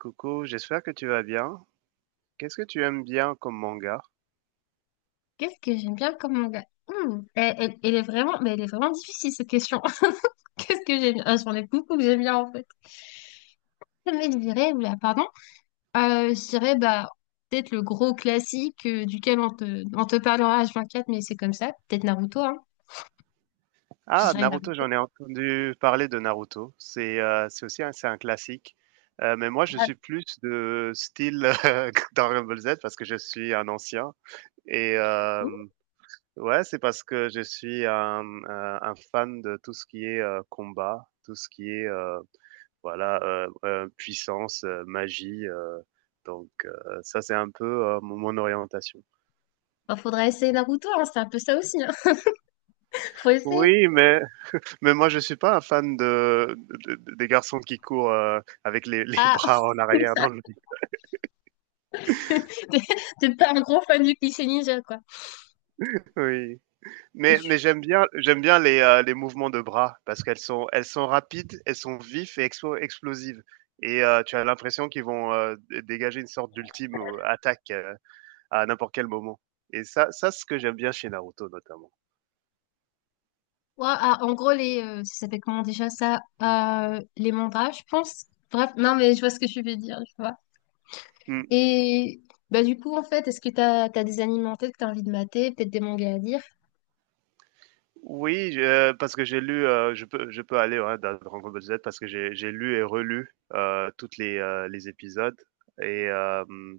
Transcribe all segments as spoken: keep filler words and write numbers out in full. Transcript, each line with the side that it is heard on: right: Coucou, j'espère que tu vas bien. Qu'est-ce que tu aimes bien comme manga?
left: Qu'est-ce que j'aime bien comme manga? Hmm, Elle, elle- elle est vraiment, mais elle est vraiment difficile cette question. Qu'est-ce que j'aime bien? Ah, j'en ai beaucoup que j'aime bien en fait. Mais je dirais, oula, pardon, Euh, je dirais bah peut-être le gros classique euh, duquel on te, on te parlera h vingt-quatre, mais c'est comme ça. Peut-être Naruto, hein. Je
right: Ah,
left: dirais
right: Naruto,
left: Naruto.
right: j'en ai entendu parler de Naruto. C'est euh, c'est aussi un, c'est un classique. Euh, mais moi, je
left: Grave.
right: suis plus de style euh, Dragon Ball Z parce que je suis un ancien. Et euh,
left: Ouh,
right: ouais, c'est parce que je suis un, un- un fan de tout ce qui est euh, combat, tout ce qui est euh, voilà euh, euh, puissance, euh, magie. Euh, donc euh, ça, c'est un peu euh, mon mon orientation.
left: bah, faudra essayer Naruto, hein, c'est un peu ça aussi, hein. Faut essayer.
right: Oui, mais Mais moi, je suis pas un fan de de de des garçons qui courent, heu, avec les les
left: Ah,
right: bras en arrière dans le
left: t'es t'es pas un gros fan du cliché ninja, quoi.
right: oui. Mais mais
left: Et
right: j'aime bien j'aime bien les, heu, les mouvements de bras parce qu'elles sont elles sont rapides, elles sont vives et expo explosives et heu, tu as l'impression qu'ils vont, heu, dé dégager une sorte d'ultime, heu, attaque, heu, à n'importe quel moment et ça ça, c'est ce que j'aime bien chez Naruto notamment.
left: ouais, ah, en gros, les, euh, ça s'appelle comment déjà ça? Euh, les mandats, je pense. Bref, non, mais je vois ce que tu veux dire, je vois.
right: Mmh.
left: Et bah, du coup, en fait, est-ce que t'as, t'as des animés en tête que t'as envie de mater, peut-être des mangas à lire?
right: Oui, je euh, parce que j'ai lu, heu, je peux je peux aller, ouais, dans Dragon Ball Z parce que j'ai j'ai lu et relu, heu, toutes les, heu, les épisodes et hem,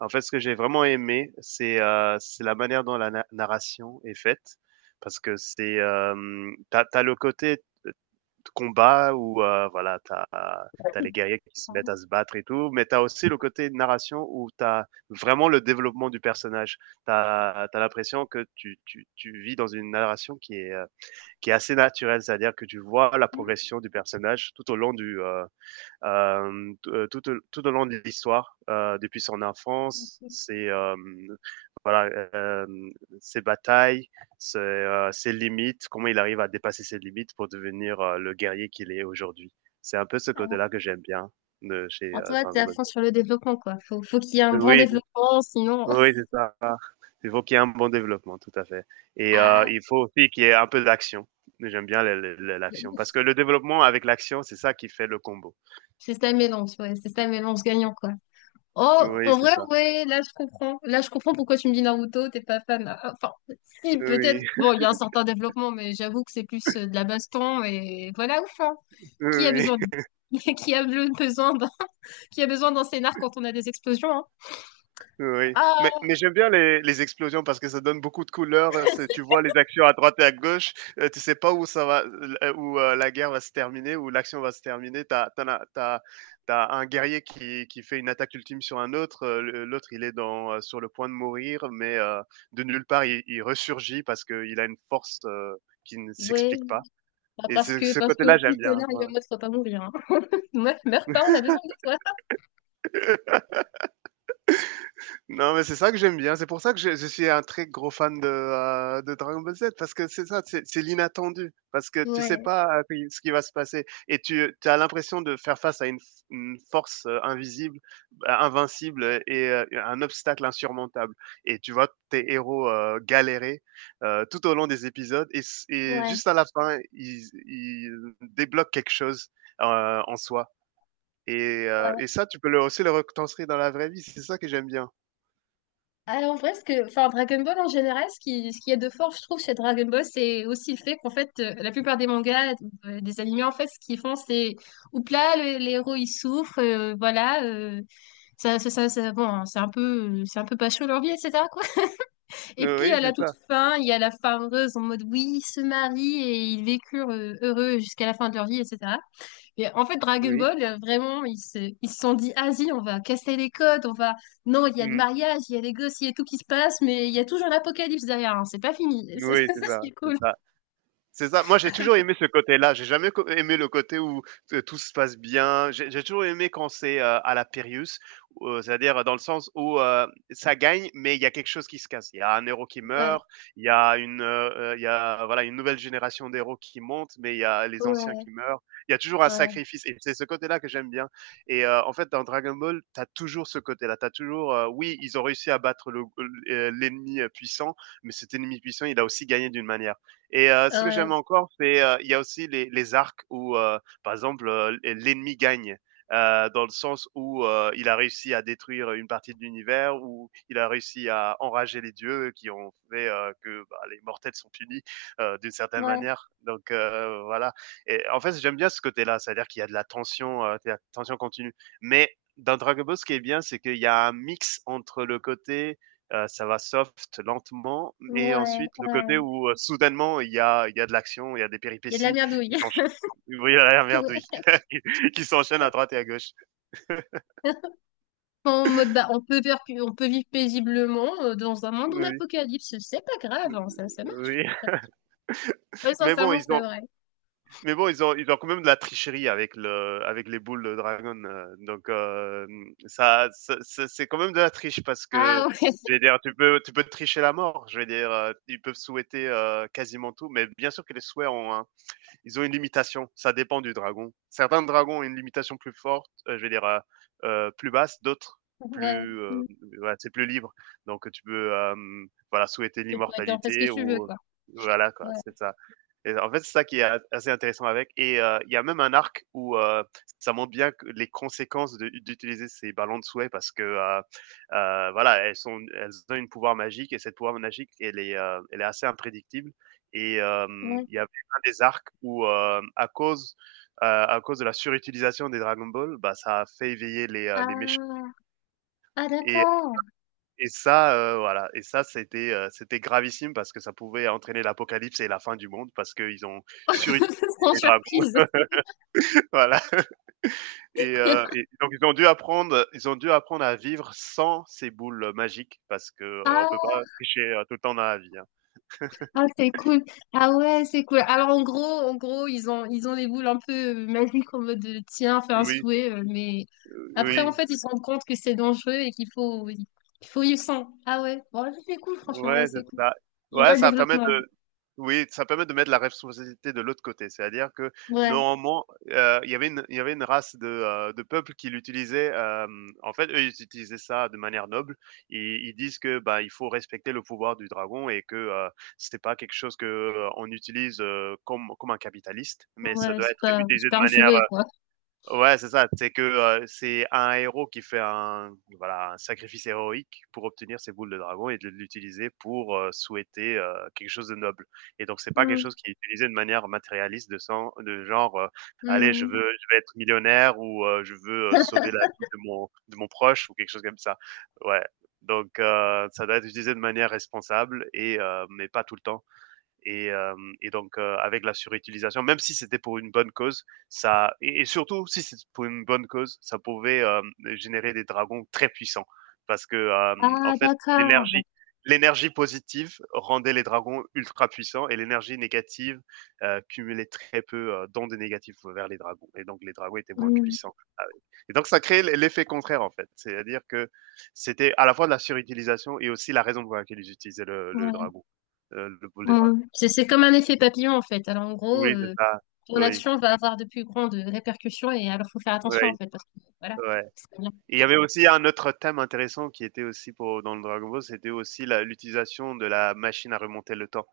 right: en fait, ce que j'ai vraiment aimé, c'est, heu, c'est la manière dont la na narration est faite parce que c'est, hem, tu as le côté, heu, combat où, heu, voilà, t'as as les guerriers qui se mettent à
left: Pardon.
right: se battre et tout, mais t'as aussi le côté narration où t'as vraiment le développement du personnage. T'as, t'as l'impression que tu tu tu vis dans une narration qui est, euh, qui est assez naturel, c'est-à-dire que tu vois la
left: Hmm,
right: progression du personnage tout au long du euh, euh, tout, euh, tout au long de l'histoire euh, depuis son enfance,
left: c'est
right: ses euh, voilà euh, ses batailles, ses, euh, ses, limites, comment il arrive à dépasser ses limites pour devenir euh, le guerrier qu'il est aujourd'hui. C'est un peu ce
left: ça.
right: côté-là que j'aime bien de chez
left: En
right: euh,
left: toi, t'es
right: Dragon
left: à
right: Ball.
left: fond sur le développement, quoi. Faut, faut qu'il y ait un bon
right: Oui,
left: développement, sinon.
right: oui, c'est ça. Il faut qu'il y ait un bon développement, tout à fait. Et euh,
left: Ah,
right: il faut aussi qu'il y ait un peu d'action. J'aime bien le- le- le- l'action parce que le développement avec l'action, c'est ça qui fait le combo.
left: c'est ça le mélange, ouais, c'est ça le mélange gagnant, quoi. Oh,
right: Oui,
left: en
right: c'est
left: vrai,
right: ça.
left: ouais, là je comprends. Là je comprends pourquoi tu me dis Naruto, t'es pas fan. Ah, enfin, si, peut-être.
right: Oui,
left: Bon, il y a un certain développement, mais j'avoue que c'est plus euh, de la baston et voilà, ouf, hein. Qui a
right: oui.
left: besoin de- Qui a le- besoin d'un... Qui a besoin d'un scénar quand on a des explosions, hein?
right: Oui, mais
left: Ah,
right: mais j'aime bien les les explosions parce que ça donne beaucoup de couleurs, heu, c'est tu vois les actions à droite et à gauche, heu, tu sais pas où ça va, l euh, où, heu, la guerre va se terminer, où l'action va se terminer. T'as as tu as tu as un guerrier qui qui fait une attaque ultime sur un autre, heu, le l'autre il est dans, heu, sur le point de mourir, mais, heu, de nulle part il il ressurgit parce qu'il a une force, heu, qui ne
left: ouais.
right: s'explique pas
left: Bah,
right: et
left: parce
right: ce
left: que,
right: ce
left: parce que
right: côté-là
left: si le
right: j'aime bien.
left: scénar, il
right: Ouais.
left: est en mode, faut pas mourir, hein. Ouais, meurs pas, on a besoin de toi.
right: Non, mais c'est ça que j'aime bien. C'est pour ça que je, je suis un très gros fan de, heu, de Dragon Ball Z parce que c'est ça, c'est c'est l'inattendu. Parce que tu sais
left: Ouais,
right: pas, heu, qui ce qui va se passer et tu as l'impression de faire face à une f une force, heu, invisible, bah, invincible, heu et heu, un obstacle insurmontable et tu vois tes héros, heu, galérer, heu, tout au long des épisodes et s et
left: ouais,
right: juste à la fin, ils ils débloquent quelque chose, heu, en soi et heu
left: ouais.
right: et ça, tu peux le aussi le retranscrire dans la vraie vie. C'est ça que j'aime bien.
left: Alors, en vrai, ce que, enfin, Dragon Ball en général, ce qui, ce qu'il y a de fort, je trouve, chez Dragon Ball, c'est aussi le fait qu'en fait, euh, la plupart des mangas, euh, des animés, en fait, ce qu'ils font, c'est, oups là, le- les héros, ils souffrent, euh, voilà, euh, ça, ça, ça, ça- bon, hein, c'est un peu, c'est un peu pas chaud leur vie, et cetera, quoi. Et puis,
right: Oui,
left: à
right: c'est
left: la toute
right: ça.
left: fin, il y a la fin heureuse en mode, oui, ils se marient et ils vécurent euh, heureux jusqu'à la fin de leur vie, et cetera. Mais en fait, Dragon
right: Oui.
left: Ball, euh, vraiment, ils se, ils se sont dit, ah si, on va casser les codes, on va... Non, il y a le
right: Mmh.
left: mariage, il y a les gosses, il y a tout qui se passe, mais il y a toujours l'apocalypse derrière, hein, c'est pas fini. Ça,
right: Oui, c'est ça,
left: c'est cool.
right: c'est ça. C'est ça. Moi, j'ai toujours aimé ce côté-là. J'ai jamais co aimé le côté où t tout se passe bien. J'ai j'ai toujours aimé quand c'est, heu, à la Périus, heu, c'est-à-dire dans le sens où, heu, ça gagne, mais il y a quelque chose qui se casse. Il y a un héros qui
left: Ouais,
right: meurt, il y a une, heu heu, il y a, voilà, une nouvelle génération d'héros qui monte, mais il y a les anciens
left: ouais,
right: qui meurent. Il y a toujours un
left: ouais,
right: sacrifice et c'est ce côté-là que j'aime bien et heu, en fait, dans Dragon Ball, t'as toujours ce côté-là. T'as toujours, heu, oui, ils ont réussi à battre le, heu, l'ennemi euh, puissant, mais cet ennemi puissant, il a aussi gagné d'une manière. Et heu, ce que
left: ouais,
right: j'aime encore, c'est, heu, il y a aussi les les arcs où, heu, par exemple, heu, l'ennemi gagne, heu, dans le sens où, heu, il a réussi à détruire une partie de l'univers, où il a réussi à enrager les dieux qui ont fait, heu, que, bah, les mortels sont punis, heu, d'une certaine
left: ouais,
right: manière. Donc heu, voilà et en fait, j'aime bien ce côté-là, c'est-à-dire qu'il y a de la tension, heu, de la tension continue. Mais dans Dragon Ball, ce qui est bien, c'est qu'il y a un mix entre le côté, euh, ça va soft, lentement, et
left: ouais,
right: ensuite le côté
left: ouais.
right: où euh, soudainement il y a, il y a de l'action, il y a des
left: Il y a de la
right: péripéties
left: merdouille.
right: qui s'enchaînent. Oui, la merde, oui.
left: Ouais.
right: qui s'enchaînent à droite et à gauche.
left: En mode, bah, on peut vivre, on peut vivre paisiblement euh, dans un monde en
right: Oui,
left: apocalypse, c'est pas grave, hein, ça, ça marche.
right: oui.
left: Ouais,
right: Mais bon,
left: sincèrement,
right: ils
left: c'est
right: ont,
left: vrai.
right: mais bon, ils ont, ils ont quand même de la tricherie avec le, avec les boules de dragon. euh, Donc euh, ça, ça- ça- c'est quand même de la triche parce
left: Ah
right: que
left: ouais,
right: je vais dire, tu peux, tu peux tricher la mort. Je vais dire, euh, ils peuvent souhaiter euh, quasiment tout, mais bien sûr que les souhaits ont ils ont une limitation. Ça dépend du dragon. Certains dragons ont une limitation plus forte, euh, je vais dire euh, euh, plus basse, d'autres
left: ouais.
right: plus, euh,
left: Mm.
right: voilà, c'est plus libre. Donc tu peux, euh, voilà, souhaiter
left: Tu peux être en faire ce que
right: l'immortalité
left: tu veux,
right: ou
left: quoi.
right: voilà quoi,
left: Ouais,
right: c'est ça. Et en fait, c'est ça qui est assez intéressant avec. Et euh, il y a même un arc où euh, ça montre bien que les conséquences de- d'utiliser ces ballons de souhait parce que euh, euh, voilà, elles sont, elles ont une pouvoir magique et cette pouvoir magique, elle est, euh, elle est assez imprédictible. Et euh,
left: ouais.
right: il y avait un des arcs où euh, à cause euh, à cause de la surutilisation des Dragon Ball, bah ça a fait éveiller les euh, les méchants.
left: Ah, ah
right: Et
left: d'accord.
right: et ça, euh, voilà. Et ça, c'était euh, c'était gravissime parce que ça pouvait entraîner l'apocalypse et la fin du monde parce qu'ils ont surutilisé
left: Sans
right: les Dragon.
left: surprise.
right: Voilà et heu et donc ils ont dû apprendre ils ont dû apprendre à vivre sans ces boules magiques parce que, heu, on
left: Ah,
right: peut pas tricher, heu, tout le temps dans la vie, hein.
left: ah, c'est cool. Ah ouais, c'est cool. Alors en gros, en gros, ils ont ils ont les boules un peu euh, magiques en mode de, tiens, fais un
right: Oui,
left: souhait, euh, mais
right: euh,
left: après en
right: oui,
left: fait ils se rendent compte que c'est dangereux et qu'il faut il faut y sans. Ah ouais, bon ça, c'est cool franchement, ouais
right: ouais, c'est
left: c'est cool.
right: ça.
left: Je
right: Ouais,
left: vois le
right: ça permet
left: développement.
right: de oui, ça permet de mettre la responsabilité de l'autre côté. C'est-à-dire que
left: Ouais,
right: normalement, heu, il y avait une il y avait une race de, heu, de peuples qui l'utilisaient, hem, en fait, eux, ils utilisaient ça de manière noble. Ils ils disent que, bah, il faut respecter le pouvoir du dragon et que, heu, c'était pas quelque chose que, heu, on utilise, heu, comme comme un capitaliste, mais ça
left: ouais,
right: doit
left: c'est
right: être
left: pas
right: utilisé
left: c'est
right: de
left: pas un
right: manière,
left: jouet quoi.
right: ouais, c'est ça. C'est que, heu, c'est un héros qui fait un voilà, un sacrifice héroïque pour obtenir ses boules de dragon et de l'utiliser pour, heu, souhaiter, heu, quelque chose de noble et donc c'est pas quelque
left: Hum,
right: chose qui est utilisé de manière matérialiste de sang de genre, heu: «Allez, je
left: hum.
right: veux je vais être millionnaire» ou, heu: «Je veux, heu, sauver la vie de mon de mon proche» ou quelque chose comme ça. Ouais, donc heu, ça doit être utilisé de manière responsable et heu, mais pas tout le temps. Et, euh, et donc, euh, avec la surutilisation, même si c'était pour une bonne cause, ça et, et surtout si c'était pour une bonne cause, ça pouvait euh, générer des dragons très puissants parce que euh, en
left: Ah
right: fait,
left: d'accord.
right: l'énergie l'énergie positive rendait les dragons ultra puissants et l'énergie négative euh, cumulait très peu euh, d'ondes négatives vers les dragons et donc les dragons étaient moins
left: Hum,
right: puissants. Ah oui. Et donc ça créait l'effet contraire en fait, c'est-à-dire que c'était à la fois de la surutilisation et aussi la raison pour laquelle ils utilisaient le, le
left: ouais.
right: dragon, euh, le boule des
left: Mm.
right: dragons.
left: C'est c'est comme un effet papillon en fait. Alors en gros,
right: Oui, c'est
left: euh,
right: ça.
left: ton
right: Oui,
left: action va avoir de plus grandes répercussions et alors faut faire attention en
right: oui,
left: fait parce que voilà.
right: ouais.
left: C'est pas bien.
right: Et il y avait aussi un autre thème intéressant qui était aussi pour dans le Dragon Ball, c'était aussi la l'utilisation de la machine à remonter le temps.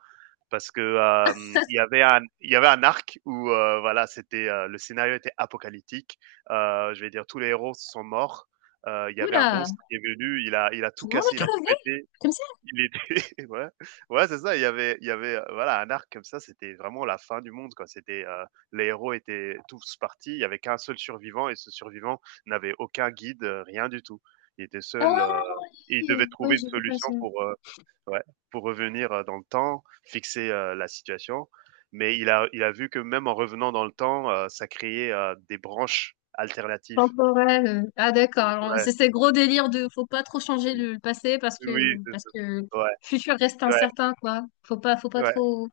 right: Parce que, hem, il y avait un il y avait un arc où, heu, voilà, c'était, heu, le scénario était apocalyptique. Heu, je vais dire tous les héros sont morts. Heu, il y avait un
left: Oula,
right: monstre qui est venu, il a il a tout
left: tout le monde a
right: cassé, il a tout
left: crevé
right: pété.
left: comme ça?
right: Il était ouais, ouais, c'est ça, il y avait il y avait, heu, voilà, un arc comme ça, c'était vraiment la fin du monde, quoi. C'était, heu, les héros étaient tous partis, il y avait qu'un seul survivant et ce survivant n'avait aucun guide, heu, rien du tout. Il était
left: Ah
right: seul, heu, et il
left: oui,
right: devait
left: oui,
right: trouver une
left: j'ai vu
right: solution
left: passer.
right: pour, heu, ouais, pour revenir, heu, dans le temps, fixer, heu, la situation. Mais il a il a vu que même en revenant dans le temps, heu, ça créait, heu, des branches alternatives.
left: Temporel. Euh. Ah d'accord. Alors,
right: Ouais,
left: c'est ce gros délire de faut pas trop changer le, le passé parce que
right: oui, c'est
left: parce
right: ça.
left: que le
right: Ouais,
left: futur reste
right: ouais,
left: incertain quoi. Faut pas faut pas
right: ouais.
left: trop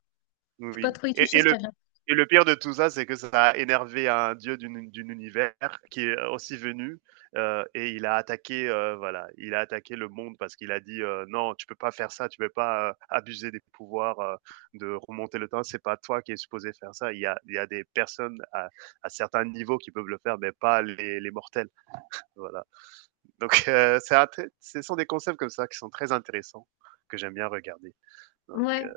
left: faut pas
right: Oui
left: trop y
right: et
left: toucher,
right: et
left: c'est
right: le
left: pas bien.
right: et le pire de tout ça, c'est que ça a énervé un dieu d'une d'une univers qui est aussi venu, heu et il a attaqué, heu, voilà, il a attaqué le monde parce qu'il a dit, heu: «Non, tu peux pas faire ça, tu peux pas, heu, abuser des pouvoirs, heu, de remonter le temps, c'est pas toi qui es supposé faire ça. Il y a il y a des personnes à à certains niveaux qui peuvent le faire, mais pas les les mortels». Voilà. Donc heu, c'est un très ce sont des concepts comme ça qui sont très intéressants, que j'aime bien regarder. Donc
left: Ouais.
right: heu,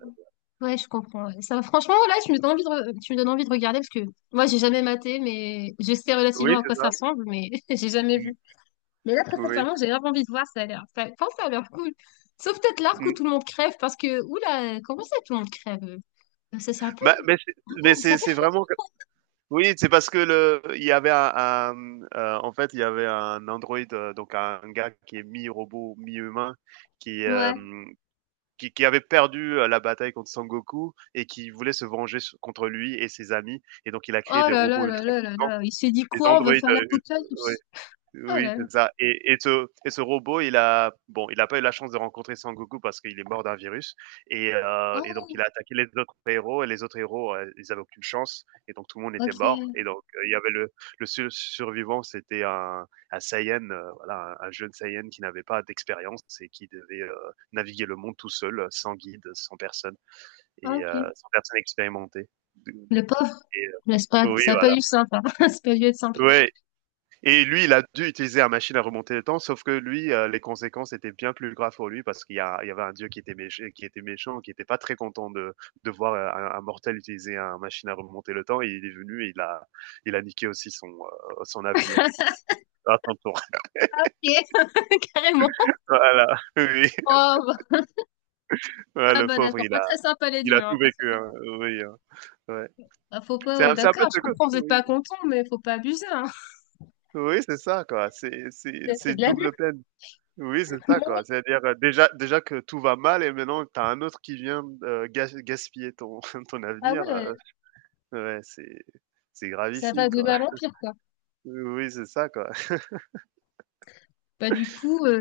left: Ouais, je comprends. Ouais. Ça, franchement, là, tu me donnes envie de, re- tu me donnes envie de regarder parce que moi, j'ai jamais maté, mais je sais
right: oui,
left: relativement à
right: c'est
left: quoi
right: ça.
left: ça ressemble, mais j'ai jamais
right: Mmh,
left: vu. Mais là, très
right: oui.
left: sincèrement, j'ai grave envie de voir, ça a l'air, ça, enfin, ça a l'air cool. Sauf peut-être l'arc où
right: Mmh.
left: tout le monde crève parce que, oula, comment ça, tout le monde crève? Euh, ça, c'est un peu,
right: Bah, mais c'est
left: ah
right: mais
left: ouais, c'est un
right: c'est
left: peu
right: c'est
left: chaud.
right: vraiment que oui, c'est parce que le il y avait un un, mmh, heu, en fait, il y avait un androïde, heu, donc un gars qui est mi-robot, mi-humain, qui,
left: Ouais.
right: hem, qui qui avait perdu, heu, la bataille contre Son Goku et qui voulait se venger s contre lui et ses amis et donc il a créé
left: Oh
right: des
left: là là
right: robots
left: là
right: ultra
left: là là
right: puissants,
left: là, il s'est dit
right: des
left: quoi? On va
right: androïdes,
left: faire
right: heu, ult ouais.
left: l'apocalypse. Oh
right: Oui,
left: là là.
right: c'est ça et et ce et ce robot, il a bon, il n'a pas eu la chance de rencontrer Sangoku parce qu'il est mort d'un virus et heu et donc
left: Oh,
right: il a attaqué les autres héros et les autres héros, heu, ils n'avaient aucune chance et donc tout le monde était mort
left: ok,
right: et donc heu, il y avait le le seul survivant, c'était un un Saiyan, heu, voilà, un un jeune Saiyan qui n'avait pas d'expérience et qui devait, heu, naviguer le monde tout seul, heu, sans guide, sans personne et heu,
left: ok.
right: sans personne expérimentée.
left: Le pauvre,
right: Et heu
left: n'est-ce pas?
right: oui,
left: Ça a pas
right: voilà.
left: dû être simple, hein. Ça a pas dû être simple.
right: Ouais et lui, il a dû utiliser la machine à remonter le temps, sauf que lui, euh, les conséquences étaient bien plus graves pour lui parce qu'il y, a- il y avait un dieu qui était, méch- qui était méchant, qui n'était pas très content de, de voir euh, un, un mortel utiliser une machine à remonter le temps. Et il est venu et il a, il a niqué aussi son, euh, son avenir à son tour.
left: Ok, carrément.
right: Voilà, oui.
left: Oh,
right: Ouais,
left: ah
right: le
left: bah
right: pauvre,
left: d'accord,
right: il
left: pas
right: a,
left: très sympa les
right: il a
left: dieux,
right: tout
left: hein, pas très
right: vécu, hein.
left: sympa.
right: Oui, hein. Ouais.
left: Bah, faut
right: C'est
left: pas, euh,
right: un, c'est un
left: d'accord,
right: peu
left: je
right: ce côté,
left: comprends, vous êtes pas
right: oui,
left: content, mais faut pas abuser, hein.
right: oui c'est ça, quoi. C'est c'est-
left: C'est
right: c'est
left: c'est de
right: une
left: l'abus.
right: double peine. Oui, c'est ça,
left: Non, oui.
right: quoi. C'est-à-dire, heu, déjà déjà que tout va mal et maintenant tu as un autre qui vient, heu, gas gaspiller ton ton
left: Ah
right: avenir,
left: ouais,
right: heu,
left: euh,
right: ouais, c'est c'est
left: ça
right: gravissime,
left: va de
right: quoi.
left: mal en pire, quoi.
right: Oui, c'est ça, quoi.
left: Bah du coup, euh,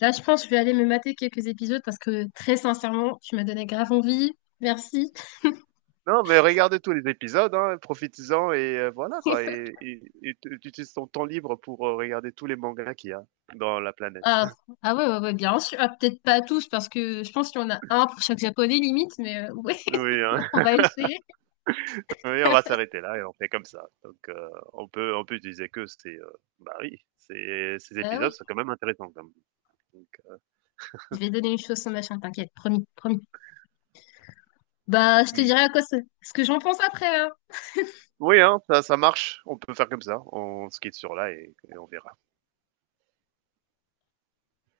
left: là je pense que je vais aller me mater quelques épisodes parce que très sincèrement, tu m'as donné grave envie. Merci.
right: Non, mais regardez tous les épisodes, hein, profitez-en et heu, voilà, quoi et et et tu tu utilises ton temps libre pour, heu, regarder tous les mangas qu'il y a dans la planète.
left: Ah, ah ouais, ouais, ouais, bien sûr. Ah, peut-être pas tous parce que je pense qu'il y en a un pour chaque japonais limite, mais euh, ouais,
right: Oui, hein,
left: on va essayer.
right: oui, on va s'arrêter là et on fait comme ça. Donc heu, on peut on peut utiliser que ces, heu, bah, oui, ces ces
left: Ah
right: épisodes
left: oui,
right: sont quand même intéressants, quand même. Donc heu,
left: je vais donner une chose sans machin, t'inquiète, promis, promis. Bah je te
right: mmh.
left: dirai à quoi c'est- ce que j'en pense après, hein.
right: Oui, hein, ça, ça marche. On peut faire comme ça. On se sur là et, et on verra.